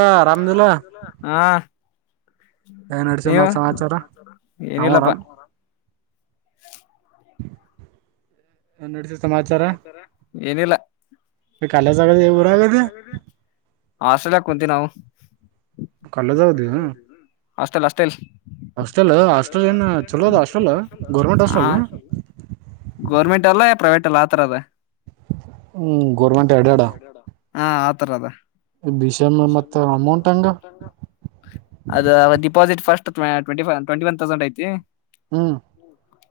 ಹ ಕರಿಯರ ಆರಾಮದಿಲ್ಲ ಆರಾಮ್ ಇದಿಲ್ಲಾ ಹಾ ಏನ್ ನಡ್ಸ ನೀವು ಮತ್ ಸಮಾಚಾರ ನಾವು ಏನಿಲ್ಲಪ್ಪಾ ಆರಾಮ್ ಏನಡಸಿಸ್ ಸಮಾಚಾರ ಏನಿಲ್ಲ ಕಾಲೇಜ್ ಕ ಆಗದೆ ಊರಾಗದೆ ಆಸ್್ರಲ್ಲ ಕೊಂತಿ ನಾವು ಕಲ್ಲಜಾದಾಗ್ ಅದಿಯ ಅಷ್ಟಟೆಲ್ ಅಷ್ಟಟೆಲ್ ಹಾಸ್ಟೆಲ್ ಹಾಸ್ಟೆಲ್ ಏನ ಚಲೋ ಅದ ಹಾಸ್ಟೆಲ್ ಗೌರ್ಮೆಂಟ್ ಹ ಹಾಸ್ಟೆಲ್ನಾ ಗೌರ್ಮೆಂಟ್ ಅಲ್ಲ ಯ ಪ್ರೈವೇಟ್ ಅಲ್ಲ ಆ ತರ ಅದ ಹ್ಮ್ ಗೌರ್ಮೆಂಟ್ ಎಡ ಎಡಾ ಹಾ ಆತರ ಅದ ಸೆ ಮತ್ತ ನುಂಬರ್ಕ ಹಂಗ ಅಮೌಂಟ್ ಹೆಂಗ ಡಿಪಾಸಿಟ್ ಫಸ್ಟ್ ಟ್ಂಟ ಟ್ವೆಟಿ ಒನ್ ತೌಸಂಡ್ ಐತಿ ಹ್ಮ್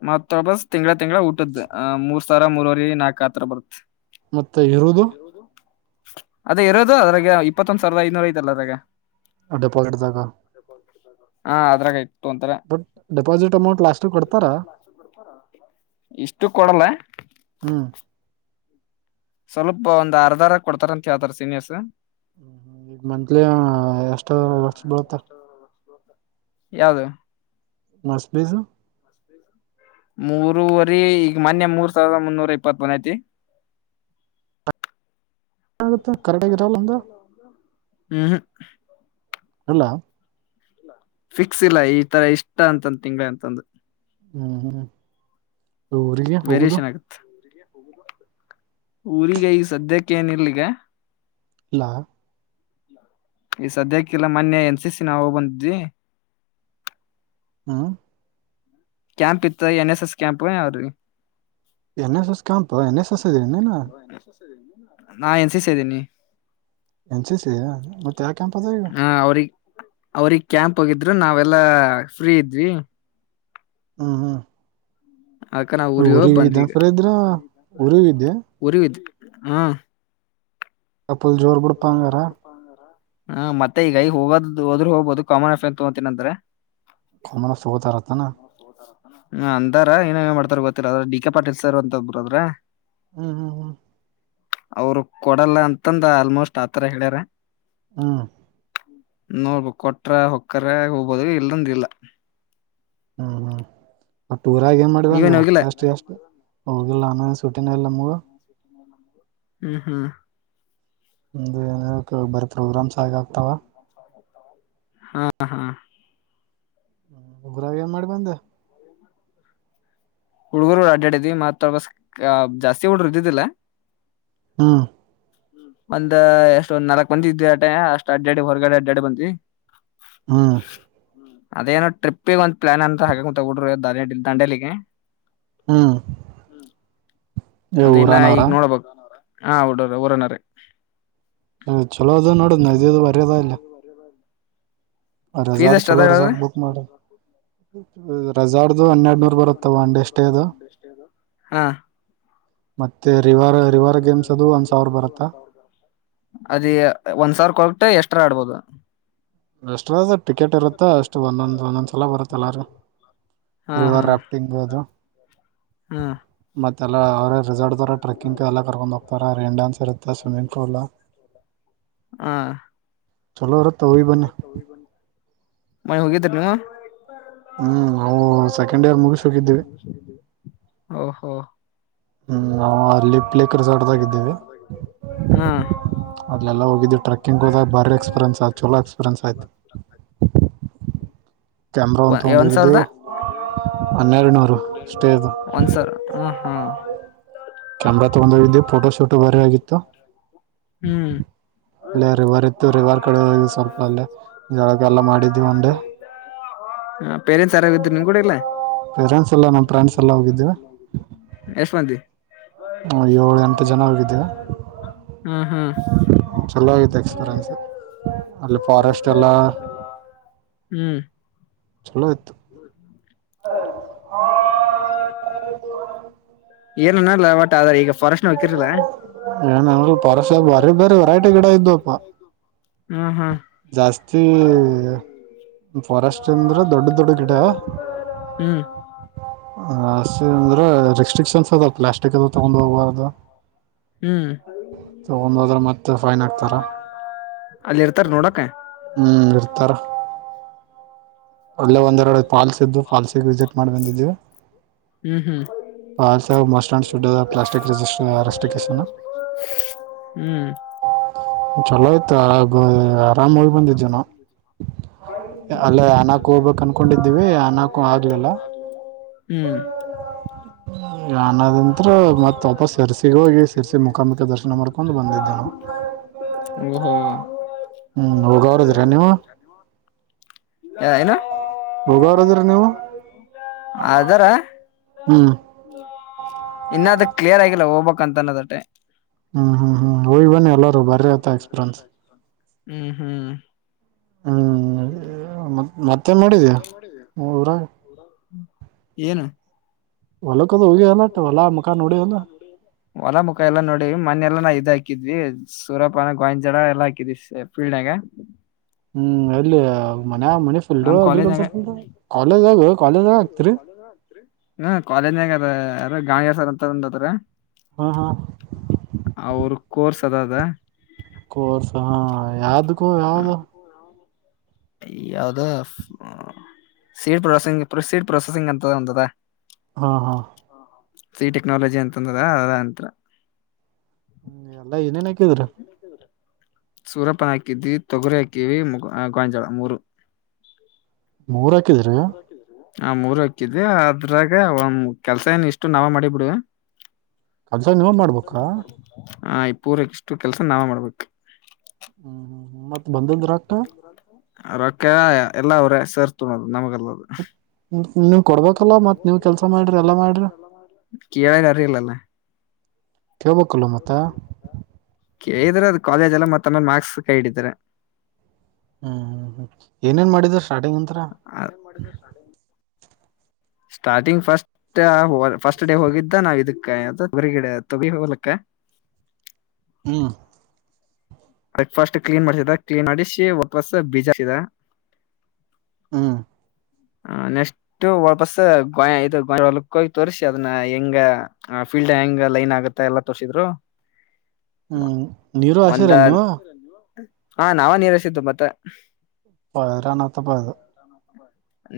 ಮತ್ತ ಬಸ್ ತಿಂಗ್ಗಳಾ ತಿಂಗಳ ಊಟದ ಮೂರ್ ಸಾವರ ಮೂರವರಿ ನಾಕ ಆತರ ಬರುತ್ ಮತ್ತೆ ಇರುವುದು ಅದೇ ಇರೋದು ಅದ್ರಾಗ ಇಪ್ಪತ್ತೊಂದ್ ಸಾವಿರದ ಐನೂರ ಐದಲ್ಲ ಅದ್ರಾಗ ಡಿಪೋಾಜಿಟ್ ತಾಗ ಹಾ ಅದ್ರಾಗಯ್ತು ಬಟ್ ಡೆಪಾಸಿಟ್ ಅಮೌಂಟ್ ಲಾಸ್ಟ್ ಕೊಡ್ತಾರ ಇಷ್ಟು ಕೊಡಲ್ಲ ಹ್ಮ್ ಸ್ವಲ್ಪ ಒಂದ್ ಅರ್ಧಾರ ಕೊಡ್ತಾರಂತ ಹೇಳ್ತಾರ ಸೀಿನಿಯಸ್ ಹ್ಮ್ ಈಗ ಮಂತ್ಲಿ ಎಷ್ಟ ಲಷ್ಟ ಬಿಳತದ ಯಾವದು ಮಷ್ಟಬೀಜು ಮೂರವರಿ ಈಗ ಮೊನ್ಯ ಮೂರ್ ಸಾವಿರದ ಮುನ್ನೂರ ಇಪ್ಪತ್ ಒಂದ ಐತಿ ಆಗುತ್ತ ಹೌದ ಕರೆಕ್ಟ್ ಆಗಿರಲ್ಲ ಆಗಿ ಒಂದು ಎರಲ್ಲ ಹ್ಮ್ ಇಲ್ಲ ಫಿಕ್ಸ್ ಇಲ್ಲ ಈ ತರ ಇಷ್ಟ ಅಂತಂದು ತಿಂಗಗಳ ಅಂತಂದು ಹೂಂ ಹೂಂ ಊರಿಗೆ ಹೋಗುದು ವೇರಿಯೇಷನ್ ಆಗತ್ತೆ ಊರಿಗೆ ಈಗ ಸದ್ಯಕ್ಕೆನಿಲ್ಲ ಈಗ ಲಾ ಈ ಸದ್ಯಕ್ಕೆಲ್ಲ ಮೊನ್ನೆ ಎನ್ ಸಿ ಸಿ ನಾವು ಹೋಗ್ ಬಂದಿದ್ವಿ ಹಾ ಕ್ಯಾಂಪ್ ಇತ್ತು ಎನ್ ಎಸ್ ಎಸ್ ಕ್ಯಾಂಪ್ ಅವ್ರಿಗೆ N S S camp N S S ಅಧಿ ನ ನೀನ ನಾ ಎನ್ ಸಿ ಸಿ ಅದಿನಿ ಎನ್ ಸಿ ಸಿ ಮತ್ತೆ ಯಾವ ಕ್ಯಾಂಪ್ ಅದ ಈಗ ಹಾ ಅವ್ರಿಗೆ ಅವ್ರಿಗೆ ಕ್ಯಾಂಪ್ ಹೋಗಿ ನಾವೆಲ್ಲಾ ಫ್ರೀ ಇದ್ವಿ ಹೂಂ ಹೂಂ ಅಕ್ಕ ನಾವು ಉರಿಗ ಹೋಗ್ ಬಂದ್ವಿ ಈಗ ಇದ್ರ ಬಂದಗ ಊರಿಗ ಇದ್ದೆ ಉರಿಗೆ ಹೋಗಿದ್ವಿ ಹೂಂ. ಫುಲ್ ಜೋರು ಬಿಡ್ಪಾಂಗಾರಾ. ಹಣ್ಣ ಮತ್ತೆ ಈಗ ಈ ಹೋಗೋದ ಹೋದ್ರು ಹೋಗಬಹುದು ಕಾಮನ್ ಎಫೆಕ್ಟ್ ತಗೋತೀನಂದ್ರೆ. ಕಾಮೊನರ್ಸ ತಗೋತಾರ ತಾನೇ. ಹೂಂ ಅಂತಾರ ಇನ್ ಏನ ಮಾಡ್ತಾರ ಗೊತ್ತಿಲ್ಲ ಅದ್ರ ಡಿ ಕೆ ಪಾಟೀಲ್ ಸರ್ ಅಂತ ಒಬ್ರು ಅದರ. ಹ್ಮ ಹ್ಮ ಹ್ಮ್ ಅವರು ಕೊಡಲ್ಲ ಅಂತಂದ ಆಲ್ಮೋಸ್ಟ್ ಆತರ ಹೇಳ್ಯಾರ. ಹ್ಮ ನೋಡಬೇಕ್ ಕೊಟ್ರ ಹೊಕ್ಕ್ರ ಹೋಗಬೋದು ಇಲ್ಲ ಅಂದ್ರ ಇಲ್ಲ. ಹ ಹ ಮತ್ ಉರಗ ಏನ್ ಮಾಡಿದಂಗ ನೀವೇನ್ ಹೋಗಿಲ್ಲ ಎಷ್ಟು ಅಷ್ಟು. ಹೋಗಿಲ್ಲ ಅಣ್ಣ ಸುಟಿನ ಇಲ್ಲ ನಮಗ್. ಹ್ಮ ಹೂಂ. ನಮ್ದು ಏನ್ ಬರ್ತ್ ಪ್ರೋಗ್ರಾಮ್ಸ್ ಹಾಗ ಆಗ್ತಾವ. ಹಾ ಹಾ ಹೂಂ ಉರಗ ಏನ್ ಮಾಡ ಬಂದೆ. ಹುಡ್ಗರು ಅಡಾಡಿದ್ವಿ ಮತ್ ಬಸ್ ಜಾಸ್ತಿ ಹುಡರು ಇದ್ದಿದ್ದಿಲ್ಲ. ಹ್ಮಂ ಒಂದ ಎಷ್ಟ್ ನಾಲ್ಕಕ್ ಮಂದಿ ಇದ್ವೀ ಅಟೆಯ ಅಷ್ಟ ಅಡ್ ಅಡಿ ಹೊರಗಡೆ ಅಡ್ಡಾಡ್ಡಿ ಬಂದ್ವೀ. ಹೂಂ ಅದೇನೋ ಟ್ರಿಪ್ಗಾ ಒಂದ್ ಪ್ಲಾನ್ ಅಂತ ಹಕೋಂತರ ಹುಡುಗ್ರು ದಂಡೇಲಿಗೆ. ಹ್ಮ್ ಏ ಅದೇನ್ನ ಊರಾನವ್ರ ಈಗ ನೋಡಬೆಕ್ ಹಾ ಉಡು ಊರುನರೆ. ಹೊಂ ಚಲೋ ಅದ ನೋಡು ನದಿ [unintelligible] ಫೀಸ್ ರೆಸಾರ್ಟ್ ಎಷ್ಟ ಅದ ಚಲೋ ಹೇಳದು ರೆಸಾರ್ಟ್ ಬುಕ್ ಮಾಡ. ಹ ಮತ್ತೆ ರಿವರ್ ರಿವರ್ ಗೇಮ್ಸ್ ಅದು ಒಂದ್ ಸಾವಿರ ಬರುತ್ತಾ ಅದ ಒಂದ್ ಸವರ ಕೊಟ್ಟ ಎಷ್ಟ್. ಒಟ್ರು ಆಡ್ಬೋದು. ಎಷ್ಟ್ರದ ಟಿಕೆಟ್ ಇರುತ್ತ ಅಷ್ಟು ಒಂದೊಂದ್ ಒಂದೊಂದ್ ಸಲ ಬರುತ್ತಲ್ಲಾರು. ಹಾ ಹಾ ರಿವರ್ ರಾಫ್ಟಿಂಗ್ ಅದು ಹಾ ಮತ್ ತ್ ಎಲ್ಲ ಅವ್ರೆ [unintelligible] ಟ್ರಕ್ಕಿಂಗು ಎಲ್ಲಾ ಕರ್ಕೊಂಡ್ [unintelligible] ರೈನ್ ಡಾನ್ಸ್ ಇರುತ್ತ ಸ್ವಿಮ್ಮಿಂಗ್ ಪೂಲ್ಲ. ಆ ಚಲೋ ಇರುತ್ತ ಹೋಗಿ ಬನ್ನಿ. ಮೊನ್ನೆ ಹೋಗಿದ್ರಏನ್. ಹೂಂ ಹೊ ಹೊ ಹ್ಮ್ ನಾವು ಅಲ್ಲಿ ಪ್ಲೇಕ್ ರೆಸಾರ್ಟ್ದಾಗ ಹಂ ಅಲ್ಲೆಲ್ಲಾ ಹೋಗಿದ್ ಟ್ರಕ್ಕಿಂಗ ಹೋದ ಬಾರಿ ಎಕ್ಸ್ಪೀರಿಯನ್ಸ್ ಆಯ್ತ ಚಲೋ ಎಕ್ಸ್ಪೀರಿಯನ್ಸ್ ಆಯ್ತು. ಕ್ಯಾಮೆರಾ ಒಂದು ತಗೊಂಡ್ ಹೋಗಿದ್ವಿ. ಒಂದಸಾವರ್ ಹ್ಮ ಹ್ಮ. ಕ್ಯಾಮ್ರಾ ತಗೊಂಡೋಗಿದ್ವಿ ಫೋಟೋ ಶೋಟೋ ಬಾರಿ ಆಗಿತ್ತು. ಹ್ಮ್ ಅಲ್ಲೇ ರಿವರ್ ಇತ್ತು ರಿವರ್ ಕಡೆ ಹೋಗ ಸ್ವಲ್ಪ ಅಲ್ಲೇ ಜಳ ಜಲ್ಲ. ಮಾಡಿದೊಂಡೆ. ಹ ಪೇರೆಂಟ್ಸ್ ಯರಾಗಿದರು ನೀವ್ ಕೂಡ ಇಲ್ಲ. ಪೇರೆಂಟ್ಸ್ ಎಲ್ಲ ನಮ್ಮ ಪೇರೆಂಟ್ಸ್ ಫ್ರೆಂಡ್ಸ್ ಇಲ್ಲ ಎಲ್ಲ ನಮ್ ಫ್ರೆಂಡ್ಸ್ ಹೋಗಿದ್ವಿ ಎಲ್ಲ ಹೋಗಿದ್ವಿ, ಎಷ್ಟು ಮಂದಿ. ಹ ಏಳ ಎಂಟು ಜನ ಹೋಗಿದ್ದವೆ ಹ್ಮ್ ಹ್ಮ್ ಚಲೋ ಆಗಿತ್ತು ಎಕ್ಸ್ಪೀರಿಯನ್ಸ್ ಅಲ್ಲಿ ಫಾರೆಸ್ಟ್ ಎಲ್ಲ. ಹ್ಮ್ ಚಲೋ ಇತ್ತು. ಏನನಲ್ಲವಟ ಆದ ಈಗ. ಫಾರೆಸ್ಟ್ ಹಕಿರ್ಲ ಏನ ಪರಸ ಬಾರಿ ಬಾರಿ ವೆರೈಟಿ ಗಿಡ ಇದವಪ್ಪಾ ಹ್ಮ ಹ್ಮ ಜಾಸ್ತಿ ಫರೆಸ್ಟ್ ಅಂದ್ರ ದೊಡ್ಡ ದೊಡ್ಡ ಗಿಡ ಹ್ಮ್ ಅಂದ್ರೆರಿಕ್ಷಾ ಸ್ಟ್ರಿಕ್ಷನ್ಸ್ ಅದ ಪ್ಲಾಸ್ಟಿಕ್ ಅದು ತಗೊಂಡು ಹೋಗಬಾರು ಹ್ಮ್ ತಗೊಡ ಹೋದ್ರ ಮತ್ತೆ ಫೈನ್ ಹಕ್ತಾರ ಅಲ್ಲಿ ಇರ್ತಾರ ನೋಡಕ್ ಹ್ಮ್ ಇರ್ತಾರ ಒಳ್ಳೆ ಒಂದೆರಡು ಪಫಾಲ್ಸ್ ಇದ್ದು ಪಫಾಲ್ಸಿಗೆ ವಿಸಿಟ್ ಮಾಡಿ ಬಂದಿದ್ದೀವಿ ಹ್ಮ್ ಹ್ಮ್ ಪಲ್ಸ್ ಮೋಸ್ಂಡ್ಡ್ ಪ್ಲಾಸ್ಟಿಕ್ಜಿಸ್ಟ ಅಸ್ಟನ್ ಹ್ಮ್ ಚಲೋ ಆಯ್ತು ಆ ಆರಾಮಾಗಿ ಬಂದಿದ್ದೆನ ಅಲ್ಲೇ ಅನಾಕು ಹೋಗ್ಬೇಕಕ್ ಅನ್ಕೊಂಡಿದ್ದೀವಿ ಅನಕು ಆಗ್ಲಿಲ್ಲ ಹ್ಮ್ ಅನದಂತ್ರ ಮತ್ಪ ಸೆರ್ಸಿಗ ಹೋಗಿ ಸರ್ಸಿ ಮುಖಾಮುಖ ದರ್ಶನ ಮಾಡ್ಕೊಂಡು ಬಂದಿದ್ದೆಾನ ಓಹ ಹ್ಮ್ ಹೋಗವ್ರದಿರ ನೀವು ನಾ [unintelligible] ಹೋಗವ್ರದಿರ ನೀವು ಹ್ಮ್ ಇನ್ನಾದ ಕ್ಲಿಯರ್ ಆಗಿಲ್ಲ ಹೋಗ್ಬೇಕಕ್ ಅಂತ ಅನ್ನೋದಟ್ಟೆ ಹ್ಮ್ ಹ್ಮ್ ಹ್ಮ್ ಹಯ್ ಬನ್ನಿ ಎಲ್ಲಾರೂ ಬರ ಹ್ಮ್ ಹ್ಮ್ ಹ್ಮ್ ಮತ್ತೇನ್ ಮಾಡಿದ್ಯಾ ಮತ್ತ ಊರಾಗ ಏನು ಹೊಲಕ್ಕದು ಹೋಗಿ ಅಲ್ಲಟ ಹೊಲ ಮುಖ ನೋಡಿ ಅಲ್ಲ ಹೊಲ ಮುಖ ಎಲ್ಲ ನೋಡಿ ಮನೆೆಯಲ್ಲ ನಾ ಇದಾಕಿ ಹಾಕಿದ್ವಿ ಸೂರಪ್ಪನ ಗೋಯಂಜಡ ಎಲ್ಲಾ ಹಾಕಿದ್ವಿ ಫೀಲ್ನಾಗ ಹ್ಮ್ ಎಲ್ಲಿ ಮನ್ ಮನೆ ಫೀಲ್ಡ್ ನಮ್ ಕಾಲೇಜ್ನಾಗ ಅಗ್ರಿಕಲ್ಚರ್ ಫೀಲ್ಡ್ ಕಾಲೇಜ್ ಆಗ ಕಾಲೇಜ್ ಆಗ್ತರಿ ಹ್ಮ ಕಾಲೇಜ್ನಾಗ ಅದ ಯ ಗಾವ ಸರ್ ಅಂತತ್ರ್ರ ಹಾ ಹಾ ಅವ್ರ ಕೋರ್ಸ್ ಅದ ಅದ ಕೋರ್ಸ ಹಾ ಯಾವ್ದಕ್ಕೂ ಯಾವ್ದ ಯಾವ್ದ ಸೀಡ್ ಪ್ರೊಸೆಸಿಂಗ್ ಸೀಡ್ ಪ್ರೊಸೆಸಿಂಗ್ ಅಂತದ ಒಂತದ ಹಾ ಹಾ ಸಿ ಟೆಕ್ನಾಲಜಿ ಅಂತಂದದ ಅದ ಅಂತ್ರ ಹ್ಮ್ ಎಲ್ಲಾ ಏನೇನ್ ಹಾಕಿದ್ರ ಸೂರಪ್ಪನ ಹಾಕಿದ್ದಿ ತೊಗುರಿ ಹಾಕಿವ ಗಾಂಜಳ ಮೂರು ಮೂರ ಹಾಕಿದೀರ ಆ ಮೂರು ಹಕ್ಕಿದ್ ಅದ್ರಾಗ ಒ ಕೆಲ್ಸ ಏನ್ ಇಷ್ಟು ನಾವ ಮಾಡಿ ಬಿಡ್ ಕಲ್ಸ ನೀವ ಮಾಡ್ಬೇಕಾ ಹ ಈ ಪೂರಕಿಷ್ಟು ಕೆಲ್ಸ ನಾವೇ ಮಾಡ್ಬೇಕು ಹ್ಮ್ ಹ್ಮ್ ಮತ್ತತ್ ಬಂದಂದ್ರಕ್ತ ಅರಕ ಎಲ್ಲ ಅವ್ರೆ ಸೇರ್ತೋದು ನಮಗೆಲ್ಲದು ನೀವ್ ಕೊಡ್ಬೇಕಲ್ಲ ಮತ್ ನೀವ್ ಕೆಲ್ಸ ಮಾಡ್ರಿ ಎಲ್ಲಾ ಮಾಡ್ರಿ ಕೇಳ ಅರಿಲ್ಲಲ್ಲ ಕೇಳ್ಬೇಕಲ್ಲ ಮತ್ತ ಕೇಳಿದ್ರೆ ಅದು ಕಾಲೇಜ್ ಎಲ್ಲ ಮತ್ತೊಮ್ಮೆ ಮಾರ್ಕ್ಸ್ ಕೈ ಹಿಡಿದ್ರ ಹ್ಮ್ ಹ್ಮ್ ಹ್ಮ್ ಏನೇನ್ ಮಾಡಿದಾರ ಆಳ ಮಾಡಗ ಶಳ ಸ್ಟಾರ್ಟಿಂಗ್ ಫಸ್ಟ್ ಫಸ್ಟ್ ಡೇ ಹೋಗಿದ್ದ ನಾವ್ ಇದಕ್ಕೆ ಹೊಗಡೆ ತಿ ಹೋಗಲಕ್ಕ [inaudible] ಹ್ಮ [unintelligible] ಬ್ರಕ್ಫಾಸ್ಟ್ ಕ್ಲೀನ್ ಮಾಡ್ಸಿದ ಕ್ಲೀನ್ ಮಾಡಿ ಒಟ್ಟ ವರ್ಸ ಬೀಜಿದ ಹ್ಮ ಹ ನೆಕ್ಸ್ಟ್ ವಪಸ್ ಗ ಇ ಗಕ್ಕೋಗಿ ತೋರಿಸಿ ಅದನ್ನ ಹೆಂಗ ಫೀಲ್ಡ್ ಹೆಂಗ ಲೈನ್ ಆಗುತ್ತಾ ಎಲ್ಲಾ ತೋರ್ರಿಸಿದ್ರು ಹ್ಮ್ ನೀರು ಆಶೇರನ್ನಿವ ಹಾ ನಾವ ನೀರಸಿದ್ದು ಮತ್ತೆ ಪಯರಾನತ್ತ ಪಯದು ಹ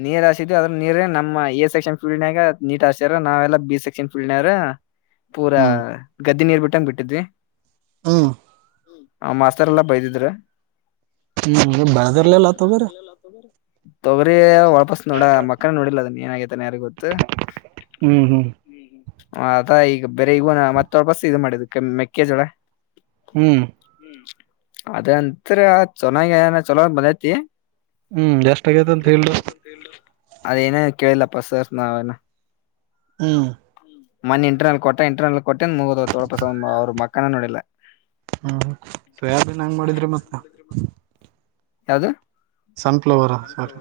ನೀರ್ ಹಾಸಿದವಿ ಅದ್ರ ನೀ್ರ ನಮ್ಮ ಎ ಸೆಕ್ಷನ್ ಫೀಲ್ಾಗ ನೀಟ್ ಹಸಾರ ನಾವೆಲ್ಲ ಬಿ ಸೆಕ್ಷನ್ ಫೀಲ್ನ್ರ ಪೂರಾ ಹ್ಮ್ ಗದ್ದೆ ನೀರ್ ಬಿಟ್ಟಂಗ ಬಿಟ್ಟಿದ್ವಿ ಹ ಆ ಮಾಸ್ತರೆಲ್ಲ ಬೈದಿದ್ರ ಹ್ಮ್ ಬಳದರಲ್ಲಲ್ಲತ ಬರ ತೊಗರಿ ಒಳಪಸ್ ನೋಡ ಮಕ್ಕನ ನೋಡಿಿಲ್ಲ ಅದ ನೀ ನ ನ್ ಯಾರಿ ಗೊತ್ತು್ಮ ಹ್ಮ್ ಹ್ಮ್ ಹ ಅದ ಈಗ ಬೇರೆ ಇಗೂನ ಮತ್ತೊಳಪಸ ಇದು ಮಾಡಿದ ಮೆಕ್ಕೆಜೋಳ ಹ್ಮ್ ಅದಂತ್ರ ಚೆನ್ನಾಗಿ ಚನ್ನ ಬಂದೈತಿ ಹ್ಮ್ ಎಷ್ಟ ಆಗೇತ ಅಂತ ಹೇಳ್ದು ಅದೇನೇ ಕೇಳಿಲ್ಲಪ್ಪ ಸರ್ ನಾವೇನ ಹಾ ಮನೆಿ ಇಂಟರ್ನಲ್ ಕೊಟ್ಟ ಇಂಟರ್ನಲ್ ಕೊಟ್ಟ ಮುಗ ತೋಳಪಸ ಅವ್ರ ಮಕ್ಕನ ನೋಡಿಲ್ಲ ಹ್ಮ್ ಸೋಯಾಬೀನ್ ಹಂಗ್ ಮಾಡಿದ್ರಿ ಮತ್ತ ಯಾವ್ದ ಸನ್ಫ್ಲವರಾ ಸಾರಿ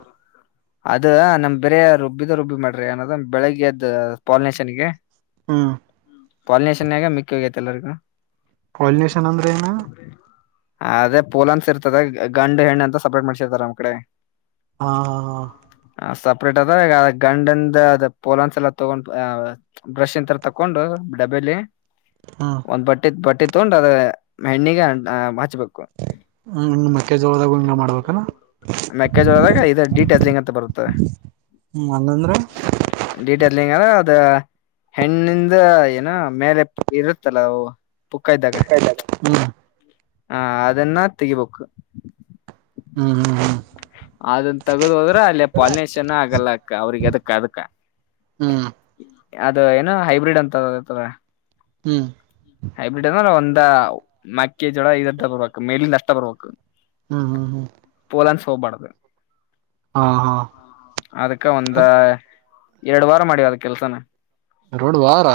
ಅದ ನಮ್ ಬೇರೆ ರುಬ್ಬಿದ ರುಬ್ಬಿ ಮಾಡ್ರಿ ಏನದ ಬೆಳಿಗ್ಗೆ ಅದ ಪಾಲಿನೇಷನ್ಗೆ ಹ್ಮ್ ಪಾಲಿನೇಷನ್ಾಗ ಮಿಕ ವ್ಯತಲ್ಲರುಕ್ಕ ಪಾಲಿನೇಷನ್ ಅಂದ್ರ ಏನಾ ಅದೇ ಪೋಲ ಅನ್ಸ ಇರ್ತದೆದ ಗಂಡು ಹೆಣ್ಣ ಅಂತ ಸಪ್ರೇಟ್ ಮಾಡ್ಸಿರ್ತಾರ ನಮ್ಮ್ ಕಡೆ ಹಾ ಹಾ ಹಾ ಅಪ್ರೇಟ್ ಅದ ಈ ಗಂಡಂದ ಪೋಲ್ನ್ಸ ಎಲ್ಲ ತಗೊಂಡ್ ಬ್ರಷ್ ಇ ತರ ತಕೊಂಡು ಡಬಲಿ ಹ್ಮ್ ಒಂದ್ ಬಟ್ಟೆ ಬಟ್ಟೆ ತೊಂಡ ಅದ ಹೆಣ್ಣಿಗೆ ಹಚ್ಬೇಕು ಹ್ಮ್ ಮೆಕ್ಕೆಜೋಳದಾಗ ಹಿಂಗ ಮಾಡ್ಬೇಕನ ಮೆಕ್ಕೆಜೋಳದಾಗ ಇ ಡಿಟ್ಯಾಲಿಂಗ್ ಅಂತ ಬರುತ್ತೆ ಹ್ಮ್ ಹಂಗಂದ್ರೆ ಲ್ಲಿಂಗಾರ ಅದ ಹೆಣ್ಣಿಂದ ಏನ ಮೇಲೆ ಇರುತ್ತಲ್ಲ ಅವು ಪುಕ್ಕ ಇದ್ದಾಗ ಹ್ಮ್ ಹ ಅದನ್ನ ತೆಗಿಬೇಕು ಹ್ಮ್ ಹ್ಮ್ ಹ್ಮ್ ಅದನ್ ತಗದು್ ಹೋದ್ರ ಅಲ್ಲಿ ಪಾಲಿನೇಷನ್ ಆಗಲ್ಲ ಅಕ್ಕ ಅವ್ರಿಗೆ ಅದಕ್ಕ ಅದಕ್ಕ ಹ್ಮ್ ಅದು ಏನು ಹೈಬ್ರಿಡ್ ಅಂತತದ ಹ ಹೈಬ್ರಿಡ್ ಅಂದ್ರ ಒಂದ ಮಕ್ಕಿ ಜೋಳ ಇದರ್ ಬರ್ಬೇಕು ಮೇಲಿಂದ ಅಷ್ಟ ಬರ್ಬೇಕು ಪೋಲಂಡ್ ಸೋಬಡ ಹ ಅದಕ್ಕ ಒಂದ ಎರಡು ವಾರ ಮಾಡಿವವ ಅದ ಕೆಲ್ಸನ ಎಡು ವಾರ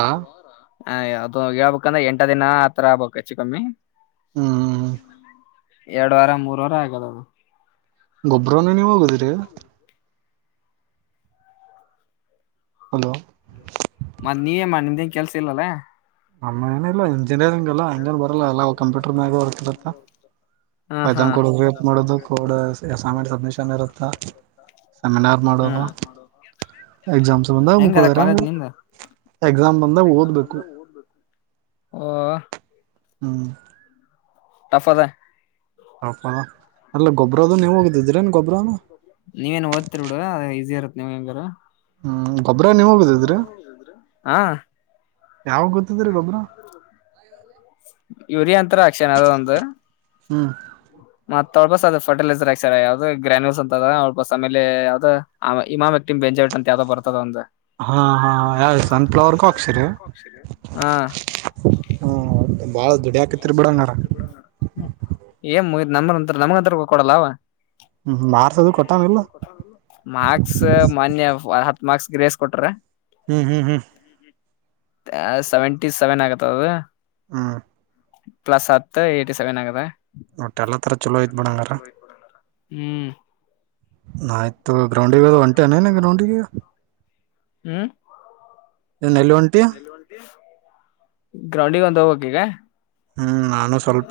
ಹ ಯಾವ್ದದು ಹೇಳ್ಬೇಕಂದ್ರೆ ಎಂಟ ದಿನ ಆತರ ಆಗ್ಬ ಹೆಚ್ಚು ಕಮ್ಮಿ ಹ್ಮ್ ಎರಡುುವಾರ ಮೂರ್ ವಾರ ಆಗದದು ಗೊಬ್ಬ್ರನ ನೀವು ಹೋಗುದಿರಿ ಹಲೋ ಮತ್ತ ನೀವೇ ಮಾಡ ನಿಮೇನ್ ಕೆಲ್ಸ ಇಲ್ಲಲ್ಲ ನಮ್ಮ ಏನ ಇಲ್ಲ ಇಂಜಿನಿಯರಿಂಗ್ ಅಲ್ಲ ಹಂಗನ್ ಬರಲ್ಲ ಎಲ್ಲ ಕಂಪ್ಯೂಟರ್ ಮ್ಯಾಗ ಬರ್ತಿರತ್ತ ಹ ಹಾ ನ್ ಕೋಡ್ ಮಾಡುದು ಕೋಡ್ಸೈನ್ಟ್ ಸಬ್ಮಿಷನ್ ಇರುತ್ತ ಸೆಮಿನಾರ್ ಮಾಡ ಹಾ ಎಕ್ಸಾಮ್ಸ್ ಬಂದಾಗ ಮುಕಳರ ಎಕ್ಸಾಮ್ ಬಂದಾಗ ಓದ್ಬೇಕು ಹಾ ಹ್ಮ ಟಫದ ಅಕಣ ನೀವೇನ್ ಓದ್ತರಿ ಬಿಡು ಈಸಿ ಇರತ್ ನೀವ್ ಹೆಂಗಾರ ಹ್ಮ್ ಗೊಬ್ಬ್ರ ನೀವ್ ಹೋಗಿದಿದ್ರಿ ಹಾ ಯಾವ ಗೊ ಯುರಿ ಅಂತರ ಅಕ್ಷನ್ ಅದ ಒಂದು ಹ್ಮ ಮತ್ತ ತಳ್ ಬಸ್ ಅ ಫರ್ಲೈಸರ್ ಆಾಿ ಸರ್ ಯಾವ್ದ್ ಗ್ರಾನನ್ಯಲ್ಸ್ ಅಂತದಸ್ ಆಮೇಲೆ ಯಾವ್ದ ಇಮಾಮಕ್ಟಂ ಜಟ್ ಅ ಯಾವ್ದೋ ಬರ್ತದ ಒಂದು ಹಾ ಹಾ ಯಾವ ಸನ್ಫ್ಲವರ್ ಕಾಕ್ಸ್ರಿ ಹ ಹ್ಮ ಬಾಳ ದುಡಿ ಹಾಕತಿರಿ ಬಿಡಂಗಾರ ಏ್ ಮು್ ನಮಂತ್ರ ನಮ್ಗೆಂಂತ ಹ ಕೊಡಲ್ಲವ ಹ್ಮ್ ಮಾರ್ಸದು ಕೊಟ್ಟಾನಿಲ್ಲ ಮಾರ್ಕ್ಸ ಮನ್ ಮಾರ್ಕ್ಸ್ ಗ್ರೇಸ್ ಕೊಟ್ರ ಹ್ಮ್ ಹ್ಮ್ ಹ್ಮ್ ಸೆವೆಂಟಿ ಸೆವೆನ್ ಆಗತ್ತ ಅದ ಹ ಪ್ಲಸ್ ಹತ್ತು ಏ್ಟಸೆವೆನ್ ಆಗದಾ ಒೋಟ್ಟ ಎಲ್ಲ ತರ ಚಲೋ ಇದ್ ಬಣಂಗಾರ ಹ್ಮ್ ನಯ್ತು ಗ್ರೌಂಡಿಗೆ ಅ ಒಂಟೆನೇನ ಗ್ರೌಂಡಿಗೆ ಹ್ಮ್ ಏನ್ ಎಲ್ಲಿ ಒಂಟಿ ಗ್ರೌಂಡಿಗೆ ಒಂದು ಹೋಗಕಿ ಈಗ ಹ್ಮ್ ನಾನು ಸ್ವಲ್ಪ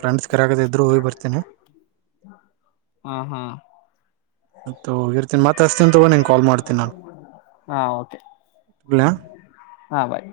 ಫ್ರೆಂಡ್ಸ್ ಕರಗದ ಇದ್ರು ಹೋಗಿ ಬರ್ತೇನೆ ಹಾ ಹಾ ತ್ತತ್ ಅ ಹಾ ಓಕೆ ಇಡ್ಲಾ ಹಾ ಭಾಯ್